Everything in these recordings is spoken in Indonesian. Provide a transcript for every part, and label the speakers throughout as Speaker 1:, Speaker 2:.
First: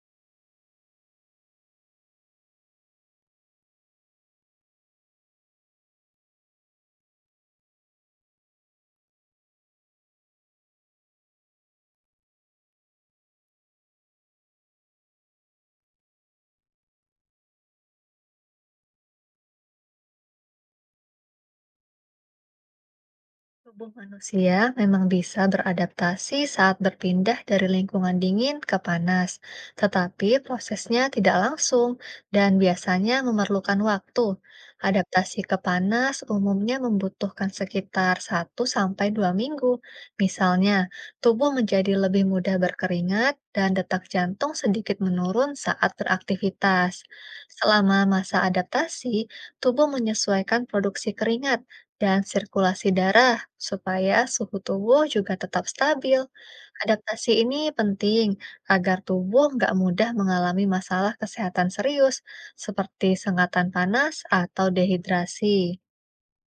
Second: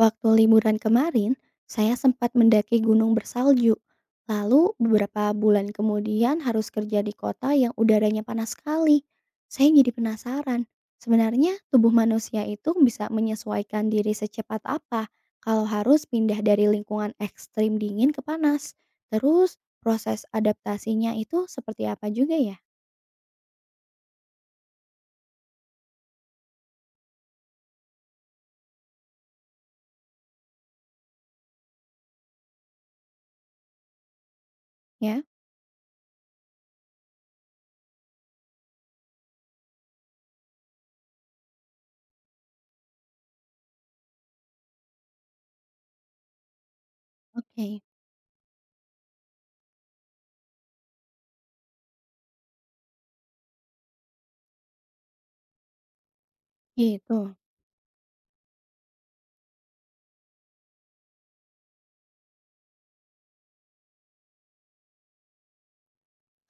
Speaker 1: Waktu liburan kemarin, saya sempat mendaki gunung bersalju. Lalu beberapa bulan kemudian harus kerja di kota yang udaranya panas sekali. Saya jadi penasaran, sebenarnya tubuh manusia itu bisa menyesuaikan diri secepat apa kalau harus pindah dari lingkungan ekstrim dingin ke panas. Terus proses adaptasinya itu seperti apa juga ya?
Speaker 2: Tubuh manusia memang bisa beradaptasi saat berpindah dari lingkungan dingin ke panas, tetapi prosesnya tidak langsung dan biasanya memerlukan waktu.
Speaker 1: Ya,
Speaker 2: Adaptasi ke panas umumnya membutuhkan sekitar 1 sampai 2 minggu. Misalnya, tubuh menjadi lebih mudah berkeringat dan detak jantung sedikit menurun saat beraktivitas.
Speaker 1: oke,
Speaker 2: Selama masa adaptasi, tubuh menyesuaikan produksi keringat dan sirkulasi darah supaya suhu tubuh juga tetap stabil. Adaptasi
Speaker 1: gitu.
Speaker 2: ini penting agar tubuh nggak mudah mengalami masalah kesehatan serius seperti sengatan panas atau dehidrasi.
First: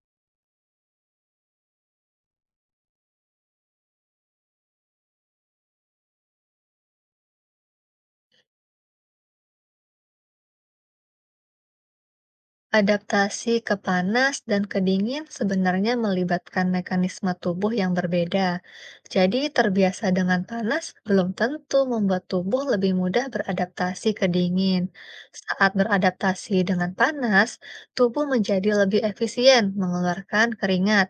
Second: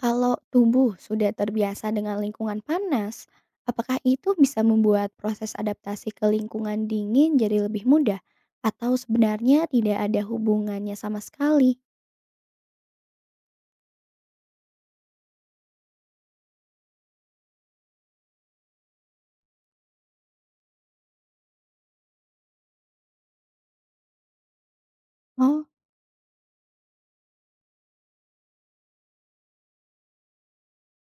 Speaker 1: Kalau tubuh sudah terbiasa dengan lingkungan panas, apakah itu bisa membuat proses adaptasi ke lingkungan dingin jadi lebih mudah? Atau sebenarnya tidak ada hubungannya sama sekali?
Speaker 2: Adaptasi ke panas dan ke dingin sebenarnya melibatkan mekanisme tubuh yang berbeda. Jadi, terbiasa dengan panas belum tentu membuat tubuh lebih mudah beradaptasi ke dingin.
Speaker 1: Oh,
Speaker 2: Saat beradaptasi dengan panas, tubuh menjadi lebih efisien mengeluarkan keringat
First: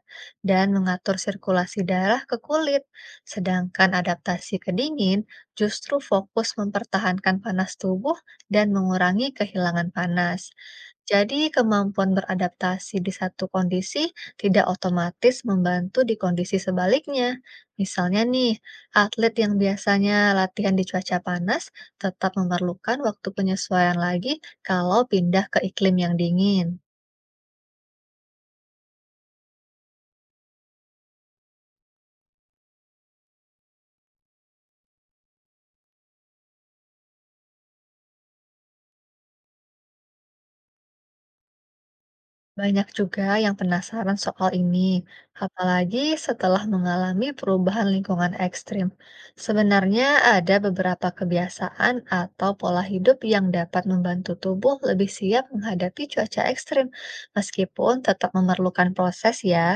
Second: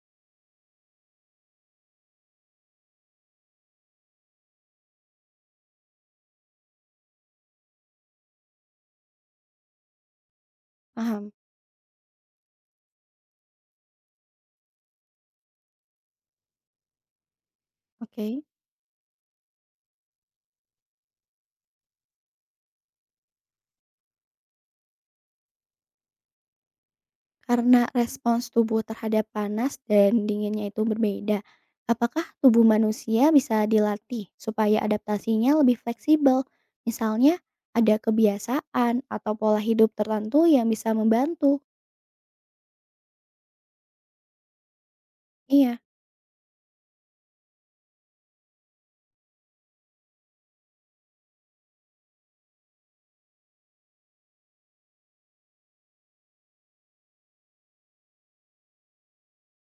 Speaker 2: dan mengatur sirkulasi darah ke kulit. Sedangkan adaptasi ke dingin justru fokus mempertahankan panas tubuh dan mengurangi kehilangan panas.
Speaker 1: paham.
Speaker 2: Jadi, kemampuan beradaptasi di satu kondisi tidak otomatis membantu di kondisi sebaliknya. Misalnya
Speaker 1: Oke.
Speaker 2: nih, atlet yang biasanya latihan di cuaca panas tetap memerlukan waktu penyesuaian lagi kalau pindah ke iklim yang dingin.
Speaker 1: Karena respons tubuh terhadap panas dan dinginnya itu berbeda, apakah tubuh manusia bisa dilatih supaya adaptasinya lebih fleksibel? Misalnya, ada kebiasaan atau pola hidup tertentu yang bisa membantu?
Speaker 2: Banyak juga yang penasaran soal ini,
Speaker 1: Iya.
Speaker 2: apalagi setelah mengalami perubahan lingkungan ekstrim. Sebenarnya ada beberapa kebiasaan atau pola hidup yang dapat membantu tubuh lebih siap menghadapi cuaca ekstrim, meskipun tetap memerlukan proses ya.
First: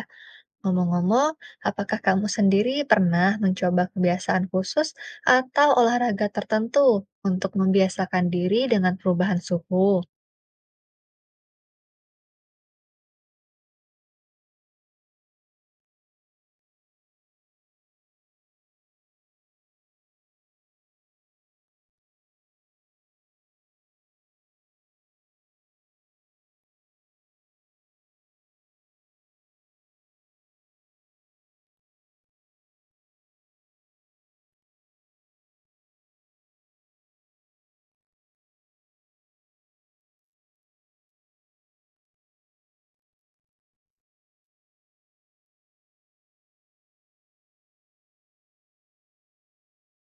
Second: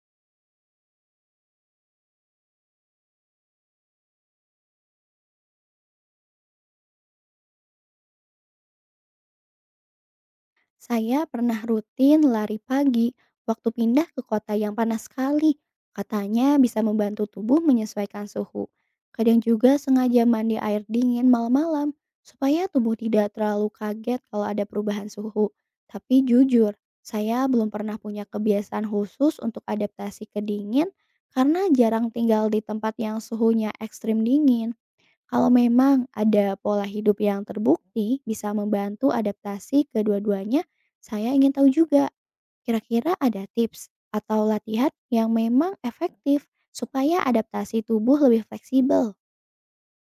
Speaker 2: Ngomong-ngomong, apakah kamu sendiri pernah mencoba kebiasaan khusus atau olahraga tertentu untuk membiasakan diri dengan perubahan suhu?
Speaker 1: Saya pernah rutin lari pagi waktu pindah ke kota yang panas sekali. Katanya bisa membantu tubuh menyesuaikan suhu. Kadang juga sengaja mandi air dingin malam-malam supaya tubuh tidak terlalu kaget kalau ada perubahan suhu. Tapi jujur, saya belum pernah punya kebiasaan khusus untuk adaptasi ke dingin karena jarang tinggal di tempat yang suhunya ekstrim dingin. Kalau memang ada pola hidup yang terbukti bisa membantu adaptasi kedua-duanya, saya ingin tahu juga kira-kira ada tips atau latihan yang memang efektif supaya adaptasi tubuh lebih fleksibel.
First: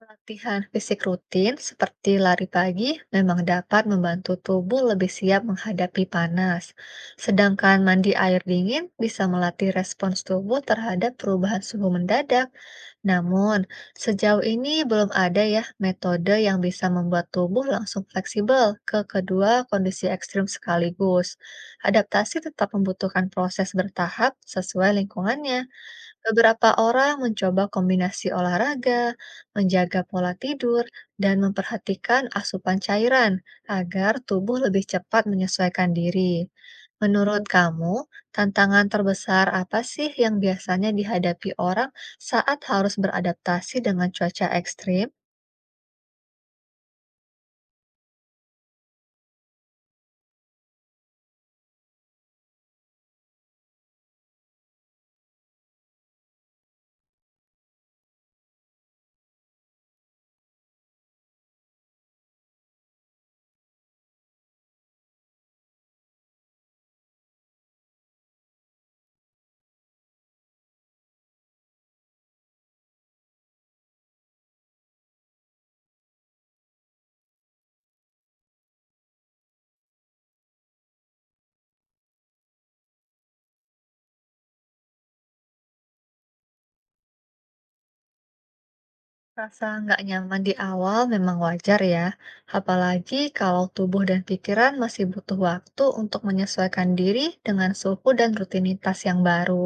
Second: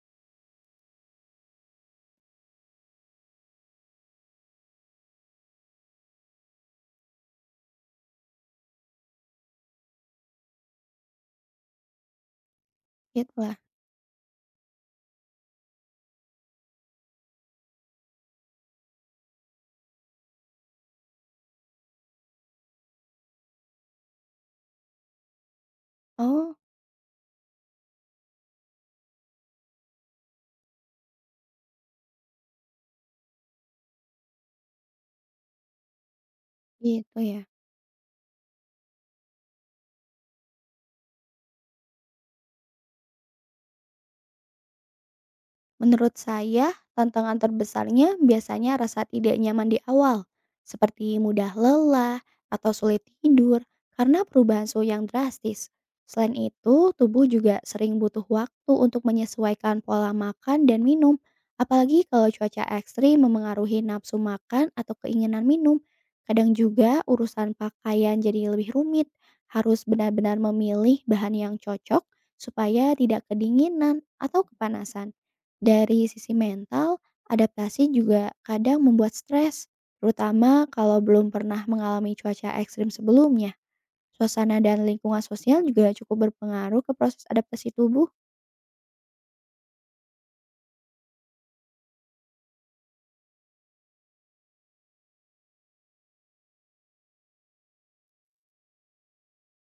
Speaker 2: Latihan fisik rutin seperti lari pagi memang dapat membantu tubuh lebih siap menghadapi panas, sedangkan mandi air dingin bisa melatih respons tubuh terhadap perubahan suhu mendadak.
Speaker 1: Gitu lah.
Speaker 2: Namun, sejauh ini belum ada ya metode yang bisa membuat tubuh langsung fleksibel ke kedua kondisi ekstrim sekaligus. Adaptasi tetap membutuhkan proses bertahap sesuai lingkungannya.
Speaker 1: Oh,
Speaker 2: Beberapa orang mencoba kombinasi olahraga, menjaga pola tidur, dan memperhatikan asupan cairan agar tubuh lebih cepat menyesuaikan diri.
Speaker 1: gitu ya.
Speaker 2: Menurut kamu, tantangan terbesar apa sih yang biasanya dihadapi orang saat harus beradaptasi dengan cuaca ekstrim?
Speaker 1: Menurut saya, tantangan terbesarnya biasanya rasa tidak nyaman di awal, seperti mudah lelah atau sulit tidur karena perubahan suhu yang drastis. Selain itu, tubuh juga sering butuh waktu untuk menyesuaikan pola makan dan minum, apalagi kalau cuaca ekstrim memengaruhi nafsu makan atau keinginan minum. Kadang juga urusan pakaian jadi lebih rumit, harus benar-benar memilih bahan yang cocok supaya tidak kedinginan atau kepanasan. Dari sisi mental, adaptasi juga kadang membuat stres, terutama kalau belum pernah mengalami cuaca ekstrim sebelumnya. Suasana dan lingkungan sosial juga cukup berpengaruh ke proses adaptasi tubuh,
Speaker 2: Rasa nggak nyaman di awal memang wajar ya, apalagi kalau tubuh dan pikiran masih butuh waktu untuk menyesuaikan diri dengan suhu dan rutinitas yang baru.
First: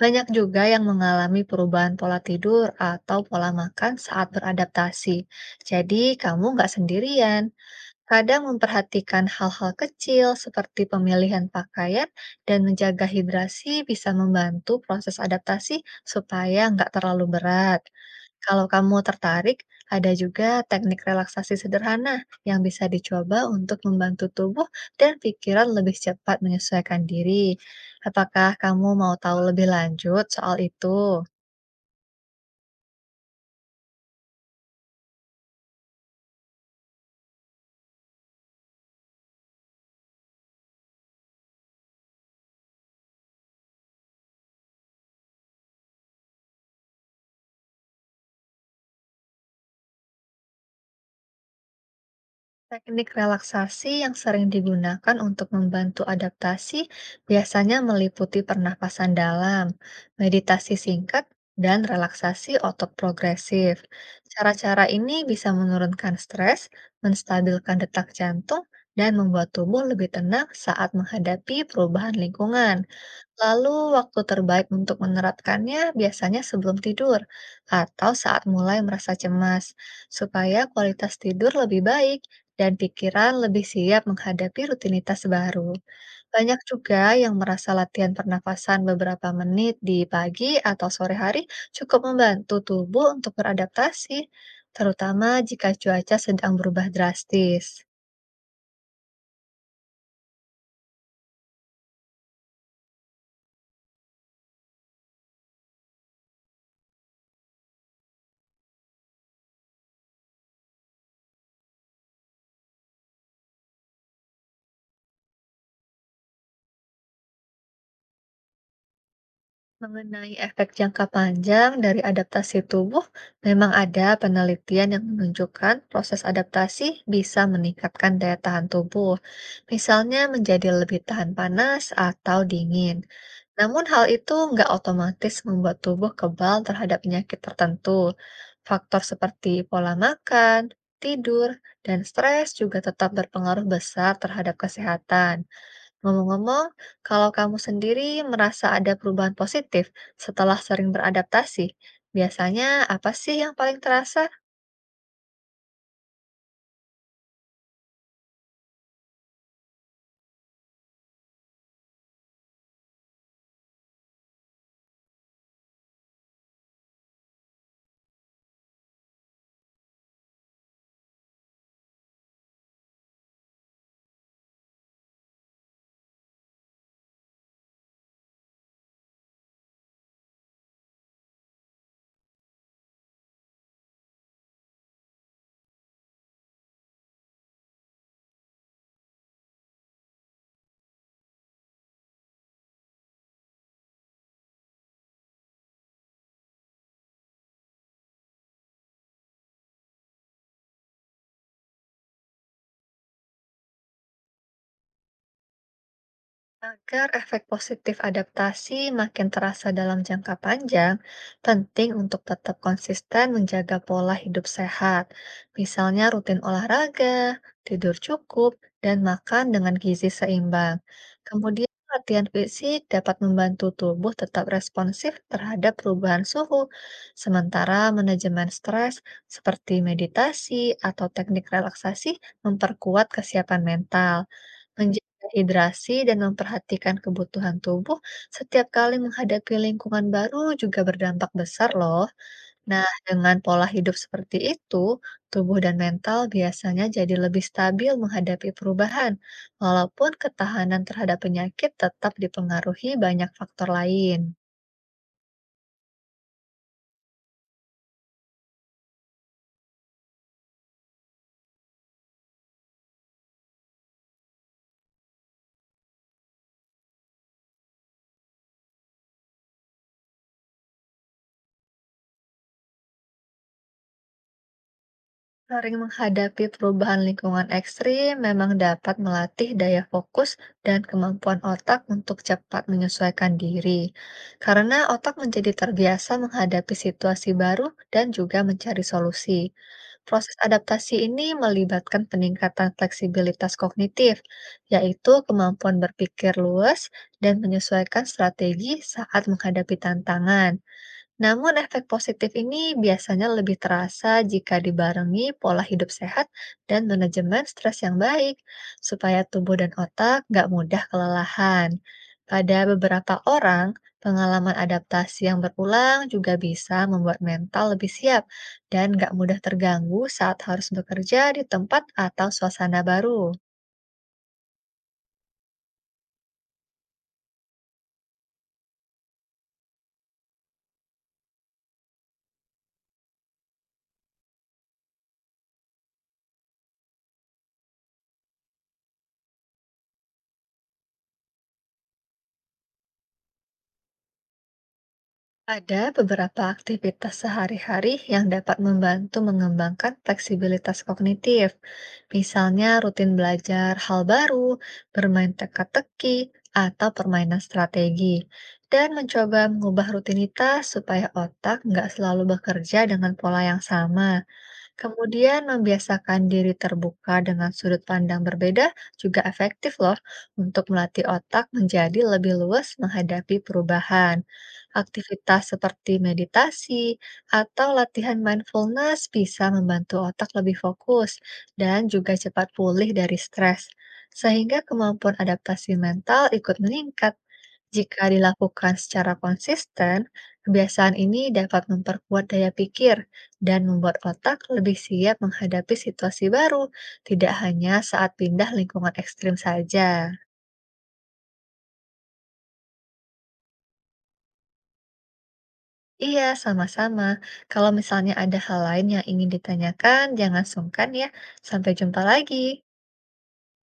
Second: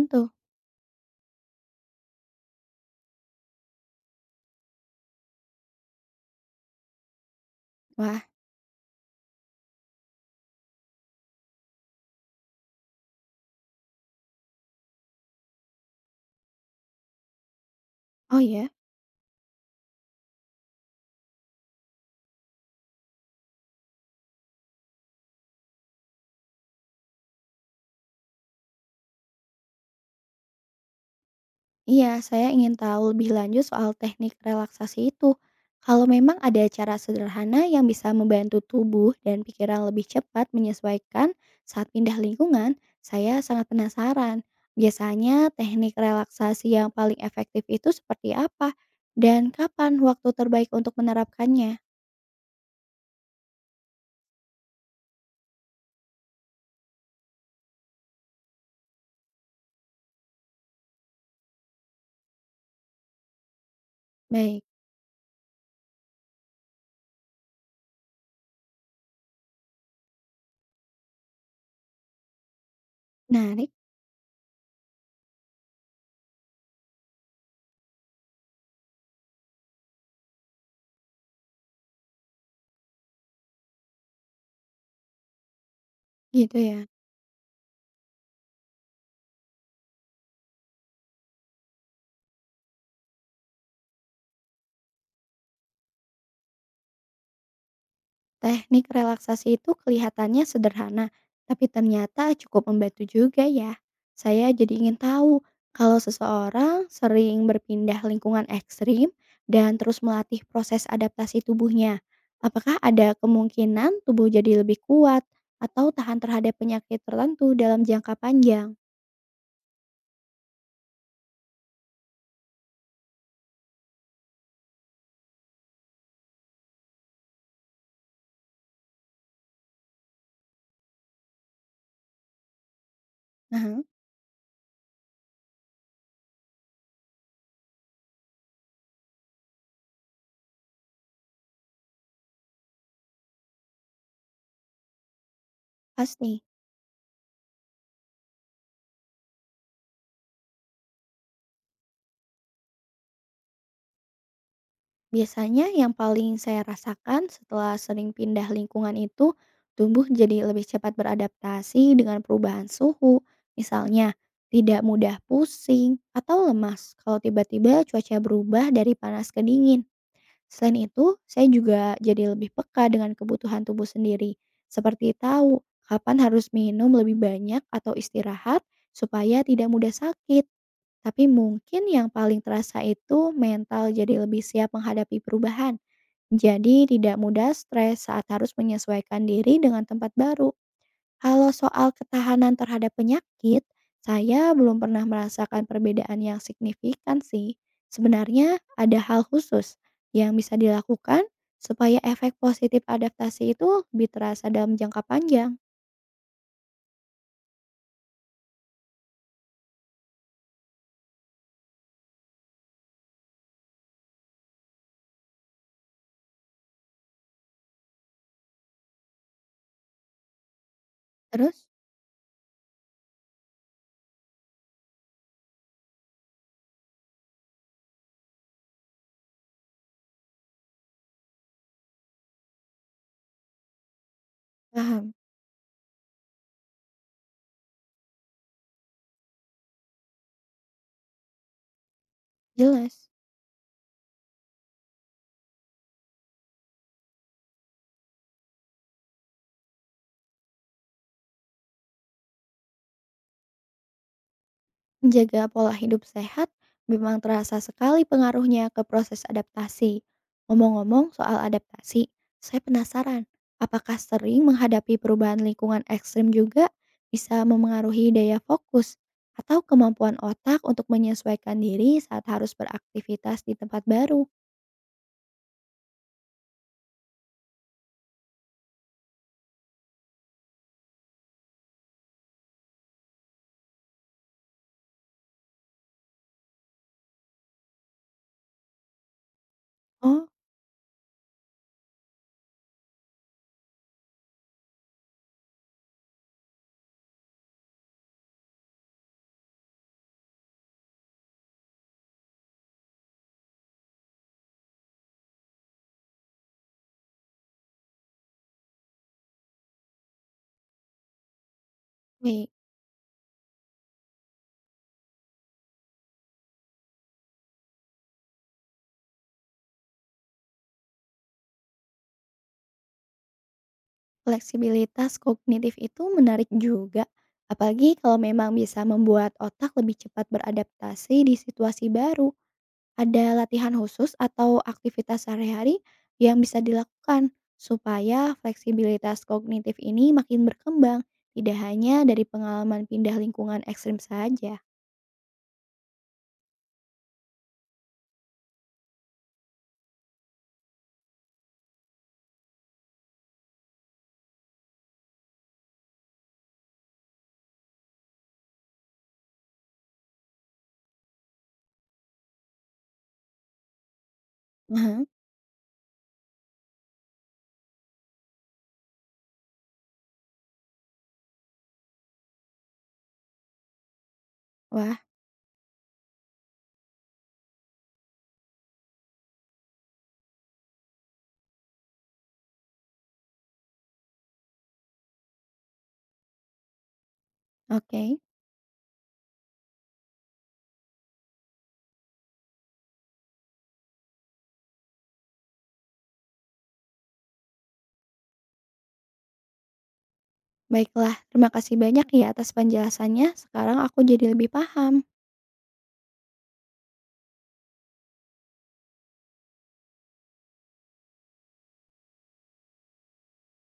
Speaker 2: Banyak juga yang mengalami perubahan pola tidur atau pola makan saat beradaptasi. Jadi, kamu nggak sendirian.
Speaker 1: Wah,
Speaker 2: Kadang memperhatikan hal-hal kecil seperti pemilihan pakaian dan menjaga hidrasi bisa membantu proses adaptasi supaya nggak terlalu berat.
Speaker 1: oh
Speaker 2: Kalau
Speaker 1: ya.
Speaker 2: kamu tertarik, ada juga teknik relaksasi sederhana yang bisa dicoba untuk membantu tubuh dan pikiran lebih cepat menyesuaikan diri. Apakah kamu mau tahu lebih lanjut soal itu?
Speaker 1: Iya, saya ingin tahu lebih lanjut soal teknik relaksasi itu. Kalau memang ada cara sederhana yang bisa membantu tubuh dan pikiran lebih cepat menyesuaikan saat pindah lingkungan, saya sangat penasaran. Biasanya teknik relaksasi yang paling efektif itu seperti apa dan kapan waktu terbaik untuk menerapkannya?
Speaker 2: Teknik relaksasi yang sering digunakan untuk membantu adaptasi biasanya meliputi pernapasan dalam, meditasi singkat, dan relaksasi otot progresif.
Speaker 1: Baik,
Speaker 2: Cara-cara ini bisa menurunkan stres, menstabilkan detak jantung, dan membuat tubuh lebih tenang saat menghadapi perubahan lingkungan.
Speaker 1: menarik
Speaker 2: Lalu, waktu terbaik untuk menerapkannya biasanya sebelum tidur atau saat mulai merasa cemas, supaya kualitas tidur lebih baik dan pikiran lebih siap menghadapi rutinitas baru.
Speaker 1: gitu
Speaker 2: Banyak
Speaker 1: ya.
Speaker 2: juga yang merasa latihan pernafasan beberapa menit di pagi atau sore hari cukup membantu tubuh untuk beradaptasi, terutama jika cuaca sedang berubah drastis.
Speaker 1: Teknik relaksasi itu kelihatannya sederhana, tapi ternyata cukup membantu juga ya. Saya jadi ingin tahu kalau seseorang sering berpindah lingkungan ekstrim dan terus melatih proses adaptasi tubuhnya, apakah ada kemungkinan tubuh jadi lebih kuat atau tahan terhadap penyakit tertentu dalam jangka panjang?
Speaker 2: Mengenai efek jangka panjang dari adaptasi tubuh, memang ada penelitian yang menunjukkan proses adaptasi bisa meningkatkan daya tahan tubuh, misalnya menjadi lebih tahan panas atau dingin.
Speaker 1: Nah,
Speaker 2: Namun hal itu nggak otomatis membuat tubuh kebal terhadap penyakit tertentu. Faktor seperti pola makan, tidur, dan stres juga tetap berpengaruh besar terhadap kesehatan.
Speaker 1: pasti.
Speaker 2: Ngomong-ngomong, kalau kamu sendiri merasa ada perubahan positif setelah sering beradaptasi, biasanya apa sih yang paling terasa?
Speaker 1: Biasanya yang paling saya rasakan setelah sering pindah lingkungan itu, tubuh jadi lebih cepat beradaptasi dengan perubahan suhu. Misalnya, tidak mudah pusing atau lemas kalau tiba-tiba cuaca berubah dari panas ke dingin. Selain itu, saya juga jadi lebih peka dengan kebutuhan tubuh sendiri, seperti tahu kapan harus minum lebih banyak atau istirahat supaya tidak mudah sakit. Tapi mungkin yang paling terasa itu mental jadi lebih siap menghadapi perubahan. Jadi tidak mudah stres saat harus menyesuaikan diri dengan tempat baru. Kalau soal ketahanan terhadap penyakit, saya belum pernah merasakan perbedaan yang signifikan sih. Sebenarnya ada hal khusus yang bisa dilakukan supaya efek positif adaptasi itu lebih terasa dalam jangka panjang.
Speaker 2: Agar efek positif adaptasi makin terasa dalam jangka panjang, penting untuk tetap konsisten menjaga pola hidup sehat, misalnya rutin olahraga, tidur cukup, dan makan dengan gizi seimbang.
Speaker 1: Terus,
Speaker 2: Kemudian, latihan fisik dapat membantu tubuh tetap responsif terhadap perubahan suhu, sementara manajemen stres seperti meditasi atau teknik relaksasi memperkuat kesiapan mental.
Speaker 1: paham,
Speaker 2: Menjaga hidrasi dan memperhatikan kebutuhan tubuh setiap kali menghadapi lingkungan baru juga berdampak besar loh. Nah,
Speaker 1: jelas.
Speaker 2: dengan pola hidup seperti itu, tubuh dan mental biasanya jadi lebih stabil menghadapi perubahan, walaupun ketahanan terhadap penyakit tetap dipengaruhi banyak faktor lain.
Speaker 1: Menjaga pola hidup sehat memang terasa sekali pengaruhnya ke proses adaptasi. Ngomong-ngomong soal adaptasi, saya penasaran, apakah sering menghadapi perubahan lingkungan ekstrim juga bisa memengaruhi daya fokus atau kemampuan otak untuk menyesuaikan diri saat harus beraktivitas di tempat baru?
Speaker 2: Sering menghadapi perubahan lingkungan ekstrim memang dapat melatih daya fokus dan kemampuan otak untuk cepat menyesuaikan diri, karena otak menjadi terbiasa menghadapi situasi baru dan juga mencari solusi.
Speaker 1: Oh,
Speaker 2: Proses adaptasi ini melibatkan peningkatan fleksibilitas kognitif, yaitu kemampuan berpikir luas dan menyesuaikan strategi saat menghadapi tantangan. Namun efek positif ini biasanya lebih terasa jika dibarengi pola hidup sehat dan manajemen stres yang baik, supaya tubuh dan otak nggak mudah kelelahan.
Speaker 1: baik.
Speaker 2: Pada beberapa orang, pengalaman adaptasi yang berulang juga bisa membuat mental lebih siap dan nggak mudah terganggu saat harus bekerja di tempat atau suasana baru.
Speaker 1: Fleksibilitas kognitif itu menarik juga. Apalagi kalau memang bisa membuat otak lebih cepat beradaptasi di situasi baru. Ada latihan khusus atau aktivitas sehari-hari yang bisa dilakukan supaya fleksibilitas kognitif ini makin berkembang, tidak hanya dari pengalaman pindah lingkungan ekstrim saja.
Speaker 2: Ada beberapa aktivitas sehari-hari yang dapat membantu mengembangkan fleksibilitas kognitif, misalnya rutin belajar hal baru, bermain teka-teki, atau permainan strategi, dan mencoba mengubah rutinitas supaya otak nggak selalu bekerja dengan pola yang sama.
Speaker 1: Aha,
Speaker 2: Kemudian membiasakan diri terbuka dengan sudut pandang berbeda juga efektif loh untuk melatih otak menjadi lebih luas menghadapi perubahan.
Speaker 1: wah,
Speaker 2: Aktivitas seperti meditasi atau latihan mindfulness bisa membantu otak lebih fokus dan juga cepat pulih dari stres, sehingga kemampuan adaptasi mental ikut meningkat. Jika
Speaker 1: oke.
Speaker 2: dilakukan secara konsisten, kebiasaan ini dapat memperkuat daya pikir dan membuat otak lebih siap menghadapi situasi baru, tidak hanya saat pindah lingkungan ekstrim saja.
Speaker 1: Baiklah, terima kasih banyak ya atas penjelasannya. Sekarang aku jadi lebih paham.
Speaker 2: Iya, sama-sama. Kalau misalnya ada hal lain yang ingin ditanyakan, jangan sungkan ya. Sampai jumpa lagi.